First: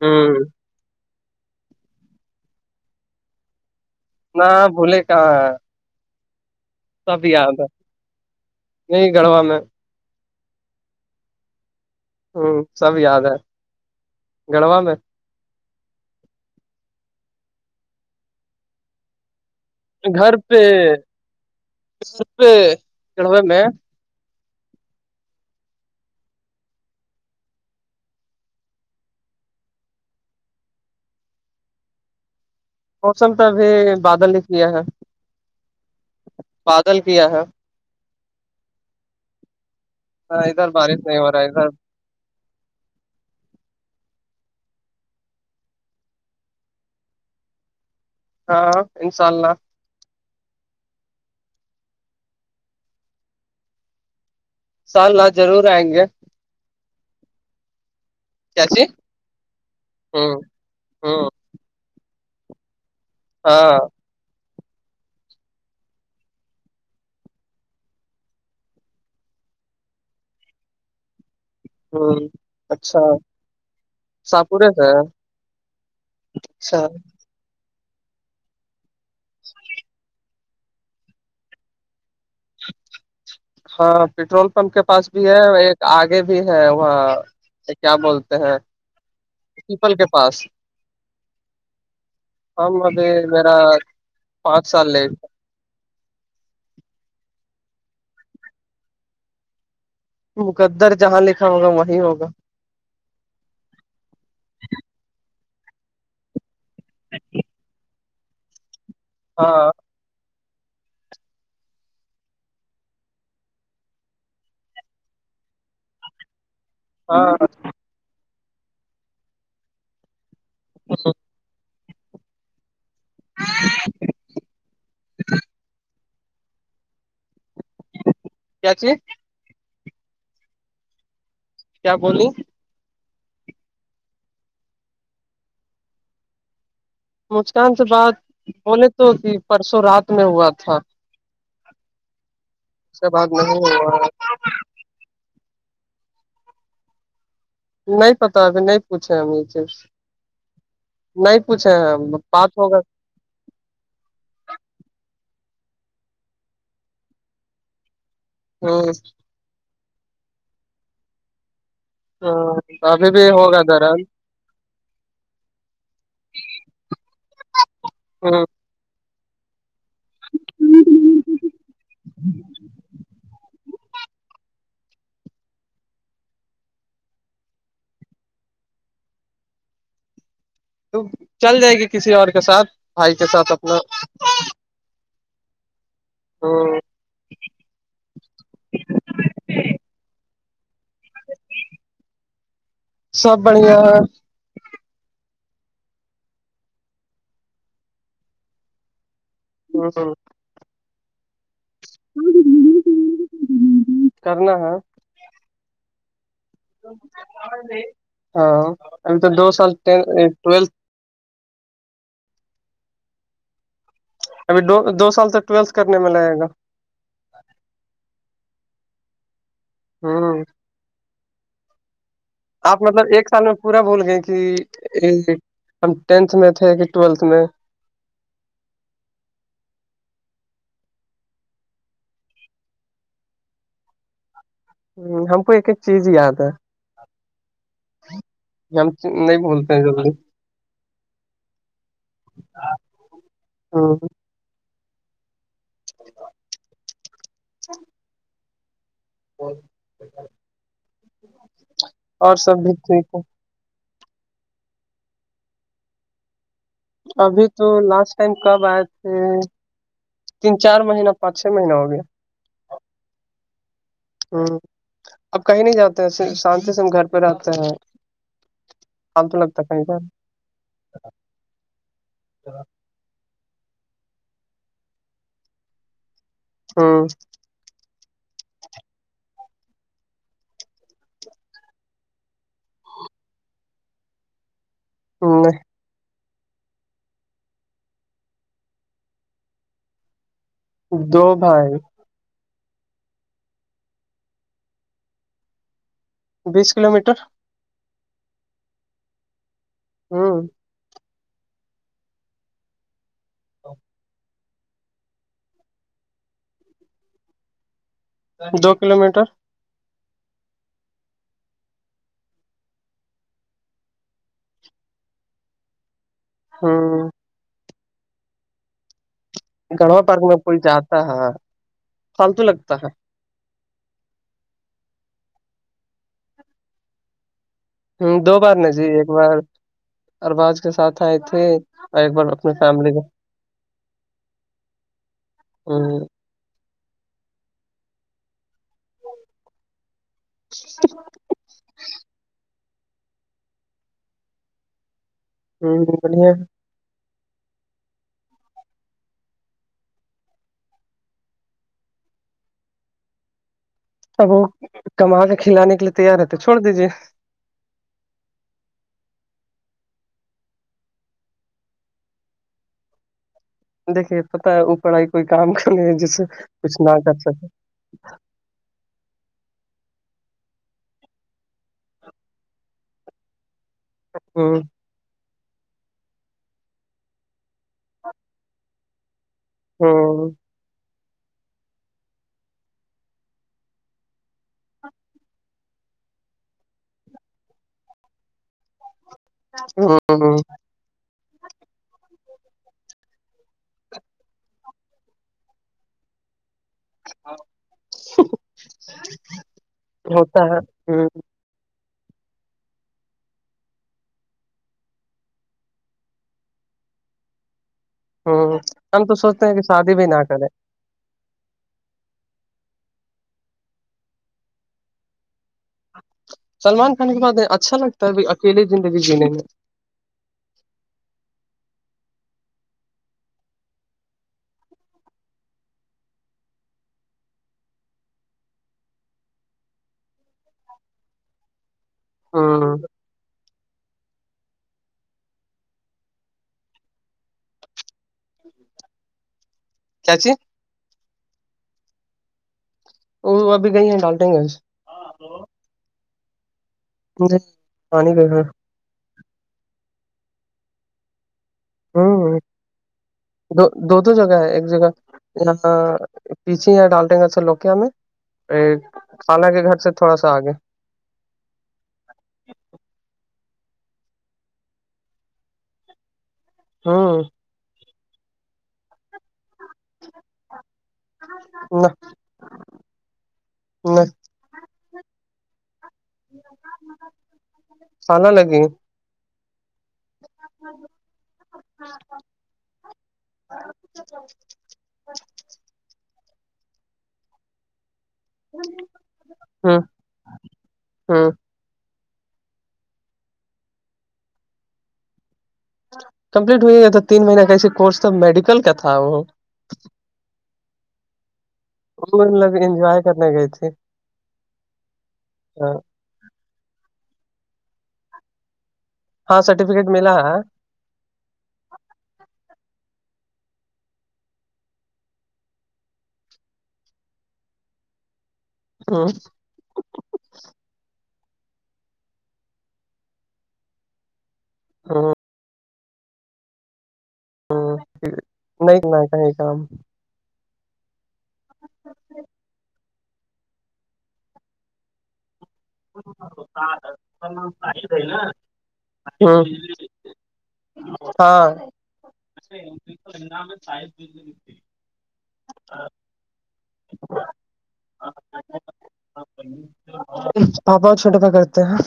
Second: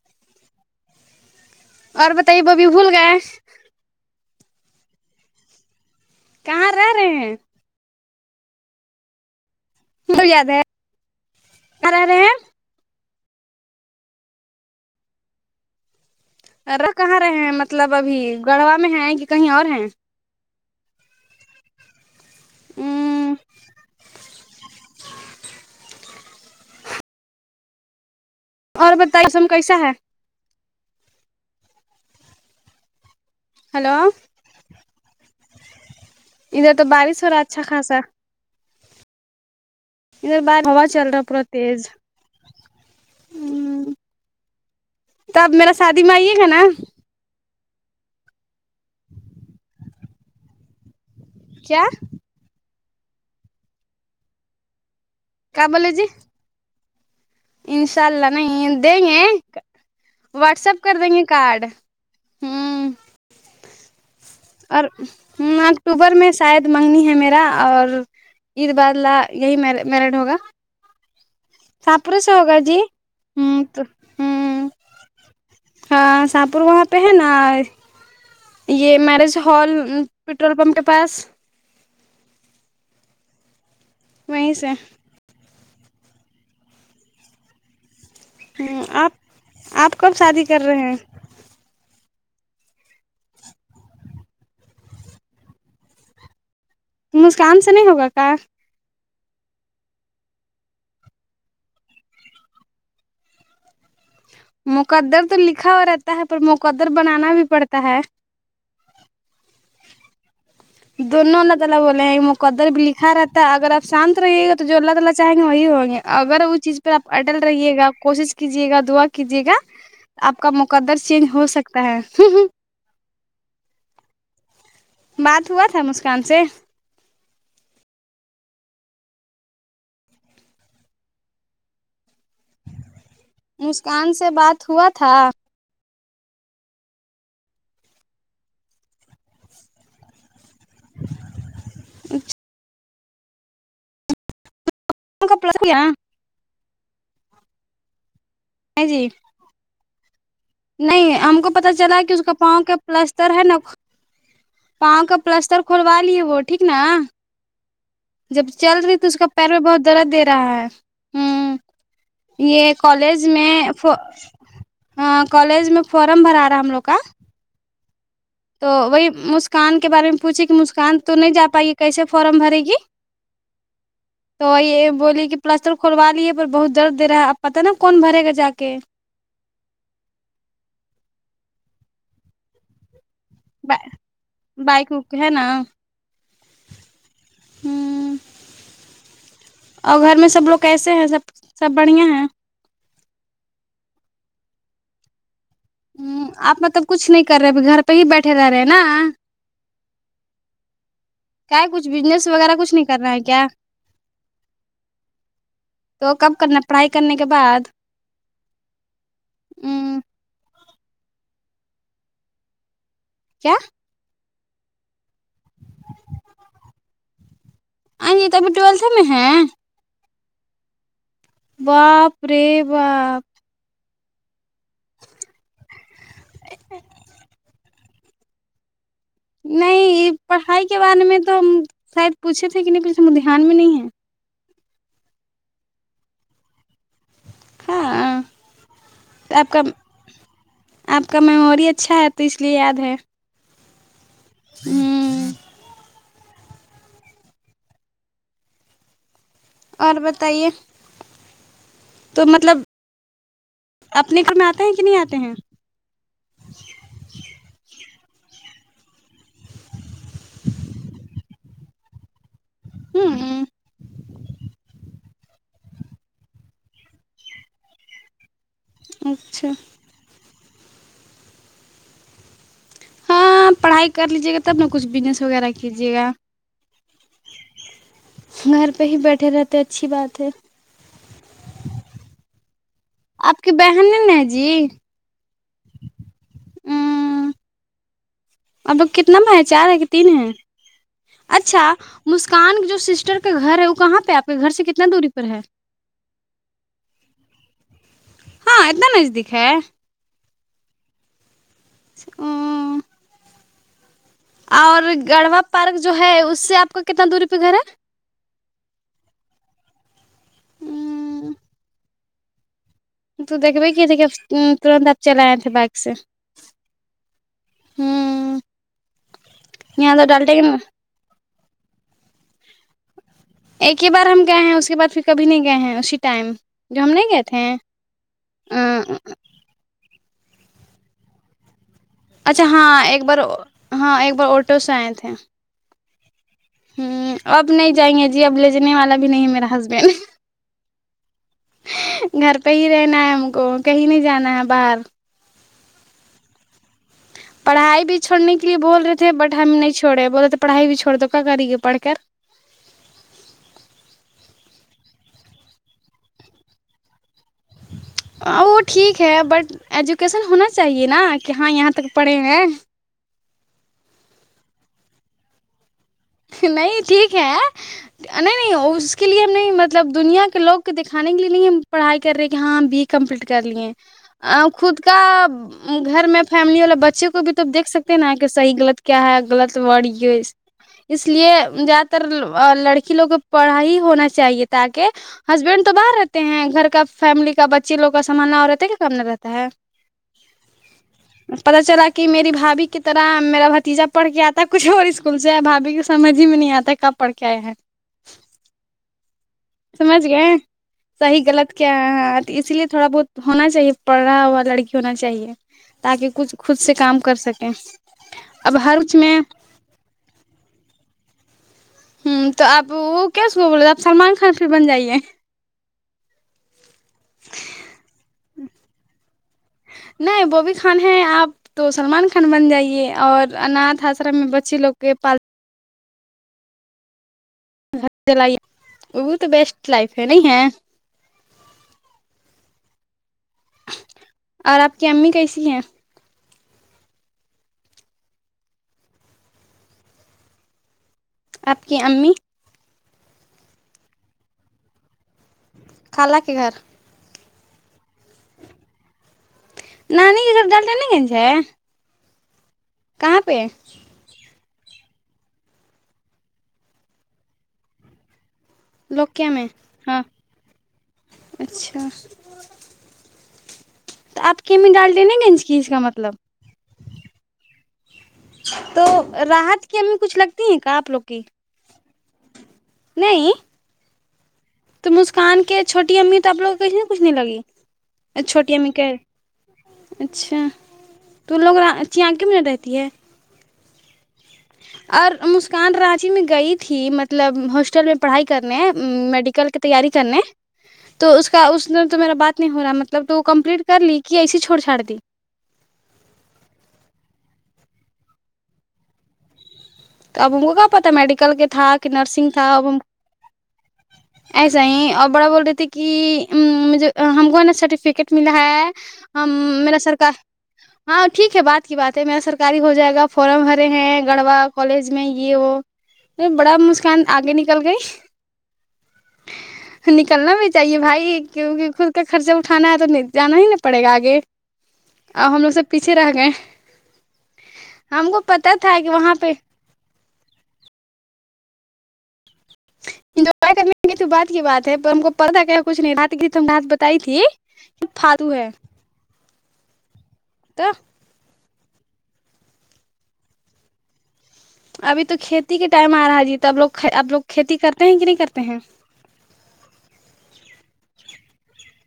ہوں اور بتائیے ببھی بھول گئے نہ بھول کہاں کہاں رہ رہے سب ہیں آیا تھا نہیں گڑوا میں م زد ہےرے ہ سب یاد ہے گڑوا میں ار کہاں رہے ہیں مطلب ابھی گھوا میں ہیں کہ کہیں اور ہیں گھر پہ گھر پہ ام چڑھوے میں اور بتائیے س ہم کیسا ہے موسم پ ابھی ہلو بادل ہی کیا ہے ادھر تو بادل بارش کیا ہو ہے رہا اچھا خاصا ادھر ہاں باہار ہا بارش چل نہیں رہا ہے ہو پورا ادھر تیز ہ تو اب میرا شادی میں آئیے گا نا ہاں انشاء اللہ کیااہ سال الات ضرور کیا آئیں بولے گے جی انشاء اللہ نہیں کیاچی دیں گے ہوں واٹسپ کر دیں گے ہوں کارڈ ہوں ہاں اور ہ اکتوبر میں شاید منگنی ہے میرا اور عید بادلہ یہی م میرڈ ہوگا سپرو ہوں سے ہوگا جی اچھا ہ تو ساپورے ہوں سے ہے، ہاں شاہپور اچھا وہاں پہ ہے نا یہ میرج ہال پٹرول پمپ کے پاس ہاں پیٹرول وہیں سے پمپ کے پاس بھی ہے ایک آگے بھی ہے وہاں کیا بولتے ہیں ہ آپ پیپل آپ کے کب شادی پاس کر رہے ہیں ہم ابھی میرا پانچ سال لے مسکان سے نہیں ہوگا کا مقدر جہاں لکھا ہوگا وہیں ہوگا مقدر تو لکھا ہوا رہتا ہے پر مقدر بنانا بھی پڑتا ہے ہاں دونوں اللہ تعالی بو لے ہیں مقدر بھی لکھا رہتا اگر آپ شانت رہے گا تو جو اللہ تالی چاہیں گے وہی ہوں ہوگا اگر وہ چیز پھر آپ ہاں اٹل رہیے گا کوشش کیجیے گا دعا کیجے گا آپ کا مقدس چینج ہو سکے ہوتا ہے [unintelligible] بات ہوا تھا مسکان سے کیا چیز کیا بولو مسکان سے بات ہوا تھا مسکان سے بات بولے تو کہ پرسوں رات میں ہوا تھا [unintelligible] اس سے بات نہیں [unintelligible] نہیں پتا ابھی نہیں جی پوچھے ہم اسے نہیں ہم کو پتا چلا کہ اس کا بات پاؤں کا ہوگا پلستر ہے نا پاؤں کا پلستر کھلوا لیے وہ ٹھیک نا جب چل ہ رہی تو اس کا پیر پہ بہت درد دے رہا ہے ہوں ہ یہ ابھی کالج بھی میں ہوگا درن ہاں کالج میں فارم بھرا رہا ہے ہم لوگ کا ہاں تو وہی مسکان کے بارے میں پوچے کہ مسکان تو نہیں جا پائی کیسے فارم بھرے گی [inaudible] تو یہ بولیے کہ پلستر کھلوا لیے پر بہت درد دے رہا ہے آپ پتا نا کون بھرے گا جا کے تو چل جائے گی کسی اور کے ساتھ بھائی کے ساتھ اپنا بائکک ہے نا ہ اور گھر میں سب لوگ کیسے ہیں سب سب بڑھیا ہیں سب بڑھیا ہے آپ تو کچھ نہیں کر رہے گھر پہ ہی بیٹھے رہ رہے ہیں نا [unintelligible] ہ ہاں کیا کچھ ودیوس وغیرہ کچھ نہیں کر رہا ہے کیا کرنا ہے تو کب کرنا پڑھائی کرنے کے بعد ہاں پھر تو دو سال ہ ٹینتھ عند ٹویلتھ کیا ابھی دو دو سال تک ٹویلتھ کرنے میں لگے گا جی تو ابھی ٹویلتھ میں ہے ہوں وپ آپ مطلب ایک سال میں پورا بھول گئی تھی ہم ٹینتھ میں تھے کہ ٹویلتھ میں نہیں یہ پڑھائی کے بارے میں تو شاید پوچھے تھے کہ نہیں کچھ ہم دھیان میں نہیں ہے ہم کو ایک ایک چیز یاد ہے ہاں ہم ہم نہیں آپ کا بولتے ہیں آپ کا میموری اچھا ہے تو اس لیے یاد ہے ہاں م [inaudible] اور بتائیے تو اور سب مطلب بھی ٹھیک ہے اپنے گھر میں آتے ہیں کہ نہیں آتے ہیں ابھی تو لاسٹ ٹائم کب آئے تھے تین چار مہینہ پانچ چھ مہینہ ہو گیا ہاں ہوں اب کہیں نہیں جاتے ہیں صر شانتی سے ہم گھر پہ آتے ہیں چال تو اچھا لگتا ہے سیں گ ہاں پڑھائی کر لیجیے گا تب نہ کچھ بزنس وغیرہ کیجیے گا ہاں گھر پہ ہی بیٹھے رہتے اچھی بات ہے آپ کی بہن ن جی ہ ا اب کتنا میں ہے چار ہے کہ تین ہے دو اچھا بھائی مسکان جو سسٹر کے گھر ہے وہ کہاں پہ آپ کے گھر سے کتنا دوری پر ہے بیس کلو میٹر ہاں اتنا نجدیک ہے ہاں ا اور گڑھوا پارک جو ہے اس سے آپ کا کتنا دوری پہ گھر ہے دو کلو میٹر تو دیکھے کی دیکھیے ترنت آپ چل آئے تھے بائک سے ہاں ہوں یہاں گڑوا تو پر ڈالٹے میں گے نا، کوئی جاتا ہے فالتو لگتا ہے ایک ہی بار ہم گئے ہیں اس کے بعد پھر کبھی نہیں گئے ہیں اسی ٹائم جو ہم نہیں گئے تھے ہیں ہ دو بار ن جی ایک بار ارباز کے ساتھ آئے تھے اور ایک بار اچھا اپنی ہاں فیملی ایک کو بار ہاں ایک بار آٹو سے آئے تھے اوراں ہ اب نہیں جائیں گے جی اب لے جاننے والا بھی نہیں ہے میرا ہسبینڈ اچ گھر پہ ہی رہنا ہے ہم کو کہیں نہیں جانا ہے باہر ہوں بڑھیا پڑھائی بھی چھوڑنے کے لیے بول رہے تھے بٹ ہم نہیں چوڑے بول رہے تھے پڑھائی بھی چھوڑ دو کیا کری گے پڑ کر اب وہ کما کے کھلانے کے لیے تیار ہےتے چھوڑ دیجیے وہ ٹھیک ہے بٹ ایجوکیسن ہونا چاہیے نا کہ ہاں یہاں تک پڑھے ہیں دیکھیے پت ہے وہ پڑھائی کوئی کام کرنے جس سے نہیں کچھ نہ ٹھیک کر سکے ہے نہیں نہیں اس کے لیے ہم نہیں مطلب دنیا کے لوگ کو دیککھانے کے لیے نہیں ہم پڑھائی کر رہے کہ ہاں بی کمپلیٹ کر لیے ہ آ خود کا گھر میں فیملی والے بچوں کو بھی تو دیکھ سکتے ہیں نا کہ صحیحغط کیا ہے غلط ہ توڑیس اس لیے زیادہ تر لڑکی لوگوں پڑھائی ہی ہونا چاہیے تاکہ ہسبینڈ تو باہر رہتے ہیں گھر کا فیملی کا بچی لوگ کا سنھالنا اور رہتا ہے کیا کام نہیں رہتا ہے ہاں ہاں پتا چلا کہ میری بھابھی کی طرح میرا بھتیجا پڑھ کے آتا کچھ اور اسکول ہے بھابھی کو سمجھ ہی میں نہیں آتا ہے کب پڑھ کے آئے ہیں [inaudible] سمجھ گئے ہوتا ہے ہ صحیح غلط کیا اسی لیے تھوڑا بہت ہونا چاہیے پڑھا ہوا لڑکی ہونا چاہیے تاکہ کچھ خود سے کام کر سکیں ہوں اب ہر کچھ ہم تو میں ہ سوچتے ہیں کہ شادی بھی نہ کریں ہوں تو آپ وہ کیسے ہو بولے تھ آپ سلمان خان پھر بن جائیے سلمان خان کی بات ہے اچھا لگتا ہے اکیلی زندگی جینے میں نہیں ببی خان ہے آپ تو سلمان خان بن جائیے اور اناتھ آسرا میں بچے لوگ کے پال چلائیے وہ تو بیسٹ لائف ہے نہیں ہے ہاں اور آپ کی امی کیسی ہیں کیاچ آپ کی امی وہ ابھی گئی ہیں ڈالٹیں گے کالا کے گھر پانی گئے نانی کےدھر ڈالتے نہیں گ ہوں ہ دو دو دو جگہ ہے ایک جگہ یہاں پیچے ڈالٹینگا س لوکیا میں ایک لوکیا میں فالہ کے گھر سے ہاں تھوڑا سا آگے اچھا تو آپ کیم ڈال دینےا گنج کی اس کا مطلب ہاں تو راحت کی ہمیں کچھ لگتی ہیں کیا آپ لوگ کی نہ نہیں نہ تو مسکان کے چھوٹی امی تو آپ لوگ کو کسی نہ کچھ نہیں لگ خالہ چھوٹی لگی امی کے اچھا تو لوگ آگے میں رہتی ہے ہاں اور مسکان رانچی میں گئی تھی مطلب ہاسٹل میں پڑھائی کرنے میڈیکل کی ہوں تیاری کرنے تو اس ہوں کا اس ات تو میرا بات نہیں ہو رہا مطلب تو کمپلیٹ کر لی کہ ایے ہی چوڑ چاڑ دی کمپلیٹ ہوئی گیا تھا تین مہینہ کا ایے کورس تھا میڈیکل کا تھا وہ تو اب ان کو کیا پتا میڈیکل کے تھااک کہ وہ نرسنگ تھا مطلب اب ہم انجوائے کرنے گئی تھی ایسا ہی اور بڑا بول رہے تھے ہاں کہ مجھے ہم کو سرٹیفکیٹ ملا ہے ہم ہاں میرا سرٹیفکیٹ ملا سرکار ہے ہاں ٹھیک ہے بات کی بات ہے میرا سرکاری ہو جائے گا فورارم بھرے ہیں گڑبا کالج میں یہ وہ بڑا مسکان آگے نکل گئی ہاں ہ نکلنا بھی چاہیے بھائی کیونکہ خود کا خرچہ اٹھانا ہے تو جانا ہی ن پڑے گا آگے ہوں ا ہم لوگ سب پیچھے رہ گئے ہوں ہم کو پتا تھا نہیں کہ کرنا ہے وہاں پہ کہیں کام انجوائے کرنے کی تو بات کی بات ہے ہم کو پڑدا کیا کچھ نہیں رات گیت ہم نے ہات بتائی تھی کہ فتو ہے ہ تو ہاں ابھی تو کھیتی کے ٹائم آ رہا ہے جی تو اب لوگ اب لوگ کھیتی کرتے ہیں کہ نہیں کرتے ہیں پاپا چھوٹا پھا کرتے ہیں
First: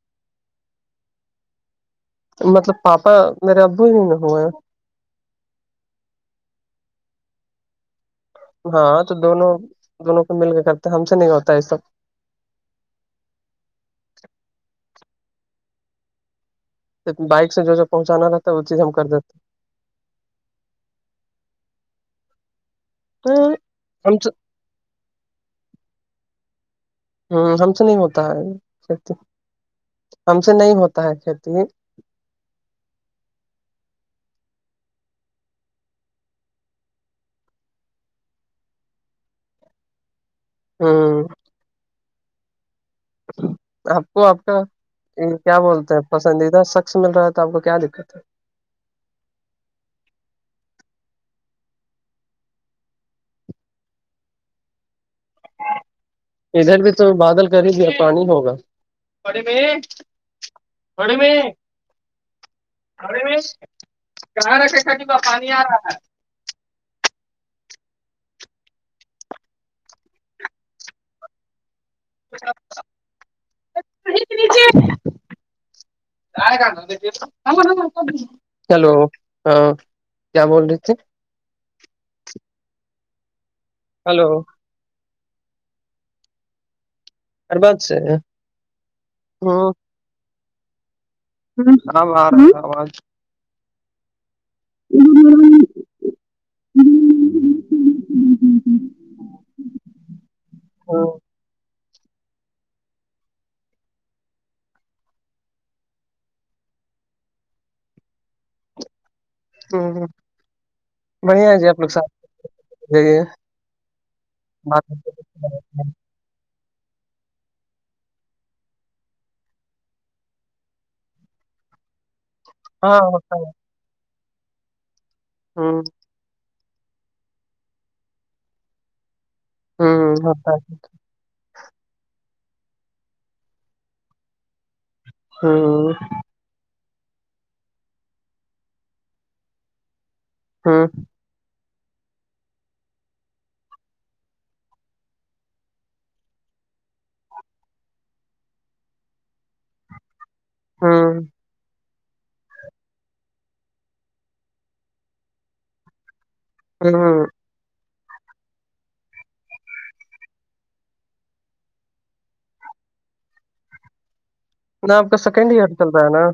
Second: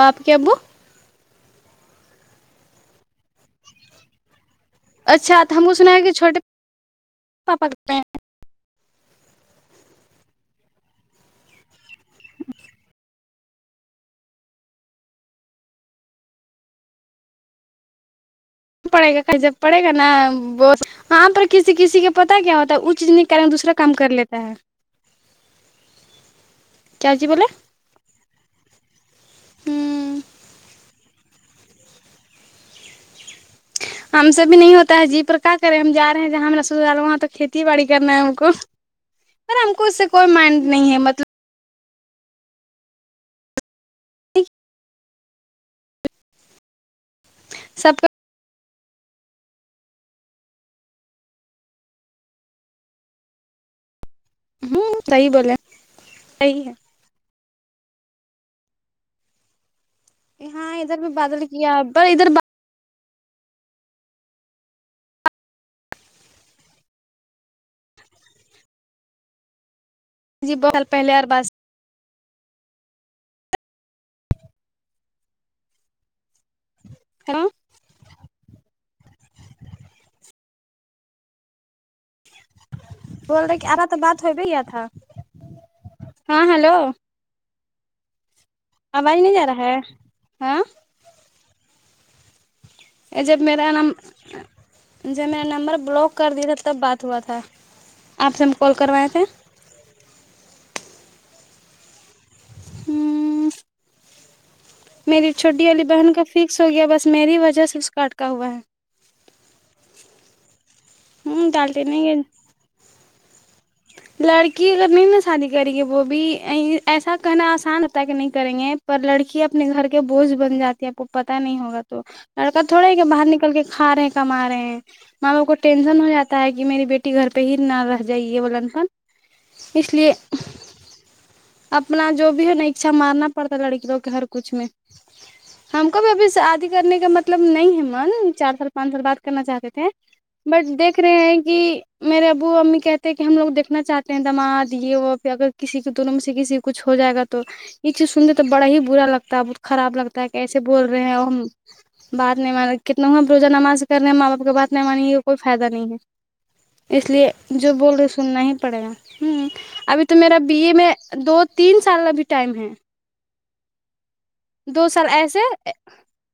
آپ کیا بک مطلب پاپا میرے ابو ہی میں ہوا ہے اچھا تو ہم کو سنا ہے کہ چھوٹے پاپا کرتے ہیں ہاں تو دونوں دونوں کو مل کے کرتے ہم سے نہیں ہوتا یہ سب بائک سے جو پہنچانا ل پڑے گا کہ جب پڑے گا نا ب وہاں پر کسی کسی کا پتا کیا ہوتا ہے اس چیز نہیں ہیں کر دوسرا کام کر ہم سے لیتا ہے کیا جی ہ بولے ہم سے نہیں ہوتا ہے کھیتی ہوں ہم سے نہیں ہوتا ہے کھیتی ہم سےب بھی نہیں ہوتا ہے جی پر کیا کریں ہم جا رہے ہیں جہاں ہم ر س وہاں تو کھیتی باڑی کرنا ہے ہم کو س ہم کو اس سے کوئی مائنڈ نہیں ہے ہاں مطلب آپ کو آپ کا یہ کیا بولتے ہیں پسندیدہ شخص مل رہا تھا تو آپ کو کیا سب دقت ہے ہوں صاہ بولے صحیح ہے ادھر بھی تو بادل کر ہی دیا پانی ہوگا ہاں ادھر بھی بادل کیا پر ادھر ارے کہاں رکھ ک ج کا پانی آ رہا ہے جی بہ سال پہلے اور بات ائے گ ن ہیلو ہیلو ہاں کیا بول رہی تھھی بول رہے کہ ارا تو بات ہلو ہو بھییا تھا ہاں ہلو ارباد سے آواز نہیں جا رہا ہے ہاں ہ بار آواز ای جب میرا نام جب میرا نمبر بلاک کر دیا تھا تب بات ہوا تھا آپ سے ہم کال کروائے تھے ا ہوں میری چھوٹی والی بہن کا فکس ہو گیا بس میری وجہ سے اس کاٹکا ہوا ہے ہ ہ بڑھیا ہوں ہے جی آپ ڈالتے لوگھ نہیں لڑکی اگر نہیں نا شادی کری کے وہ بھی ایسا کہنا آسان ہوتا ہے کہ نہیں کریں گے پر لڑکی اپنے گھر کے بوجھ بن جاتی ہے تو پتہ نہیں ہوگا تو لڑکا تھوڑا ہی ہاں کہ باہر ہوتا ہے نکل کے کھا رہے ہیں کما رہے ہیں ماں باپ کو ہ ٹینشن ہو جاتا ہے کہ میری بیٹی گھر پہ ہی نہ رہ جائے یہ بلن پن اس لیے ہ ہوتا ہے اپنا جو بھی ہے نا اچھا مارنا پڑتا ہے لڑکیوں کے ہر کچھ میں ہم ہ کو بھی ابھی سے آد کرنے کا مطلب نہیں ہے مان چار سال پانچ سال بات کرنا چاہتے تھے بٹ دیکھ رہے ہیں کہ میرے ابو امی کہتے کہ کہ ہم لوگ دیکھنا چاہتے ہیں دماد یہ وہ پھر اگر کسی کے دونوں میں سے کسی کچھ ہو جائے گا تو یہ چیز سننے تو بڑا ہی برا لگتا ہے بہت خراب لگتا ہے کیسے بول ہ رہے ہیں اور ہم بات نہیں مان کتنےوں ہم روزہ نماز کرنے ہیں ماں باپ کی بات نہیں مانیں گ یہ کوئی فائدہ نہیں ہے ہ اس ہ لیے جو بول رہے سننا ہی پڑے گا ہوں ابھی تو میرا بی اے میں دو تین سال کا بھی ٹائم ہے دو نہا آپ سال کا سیکنڈ ایسے ایئر چل رہا ہے نا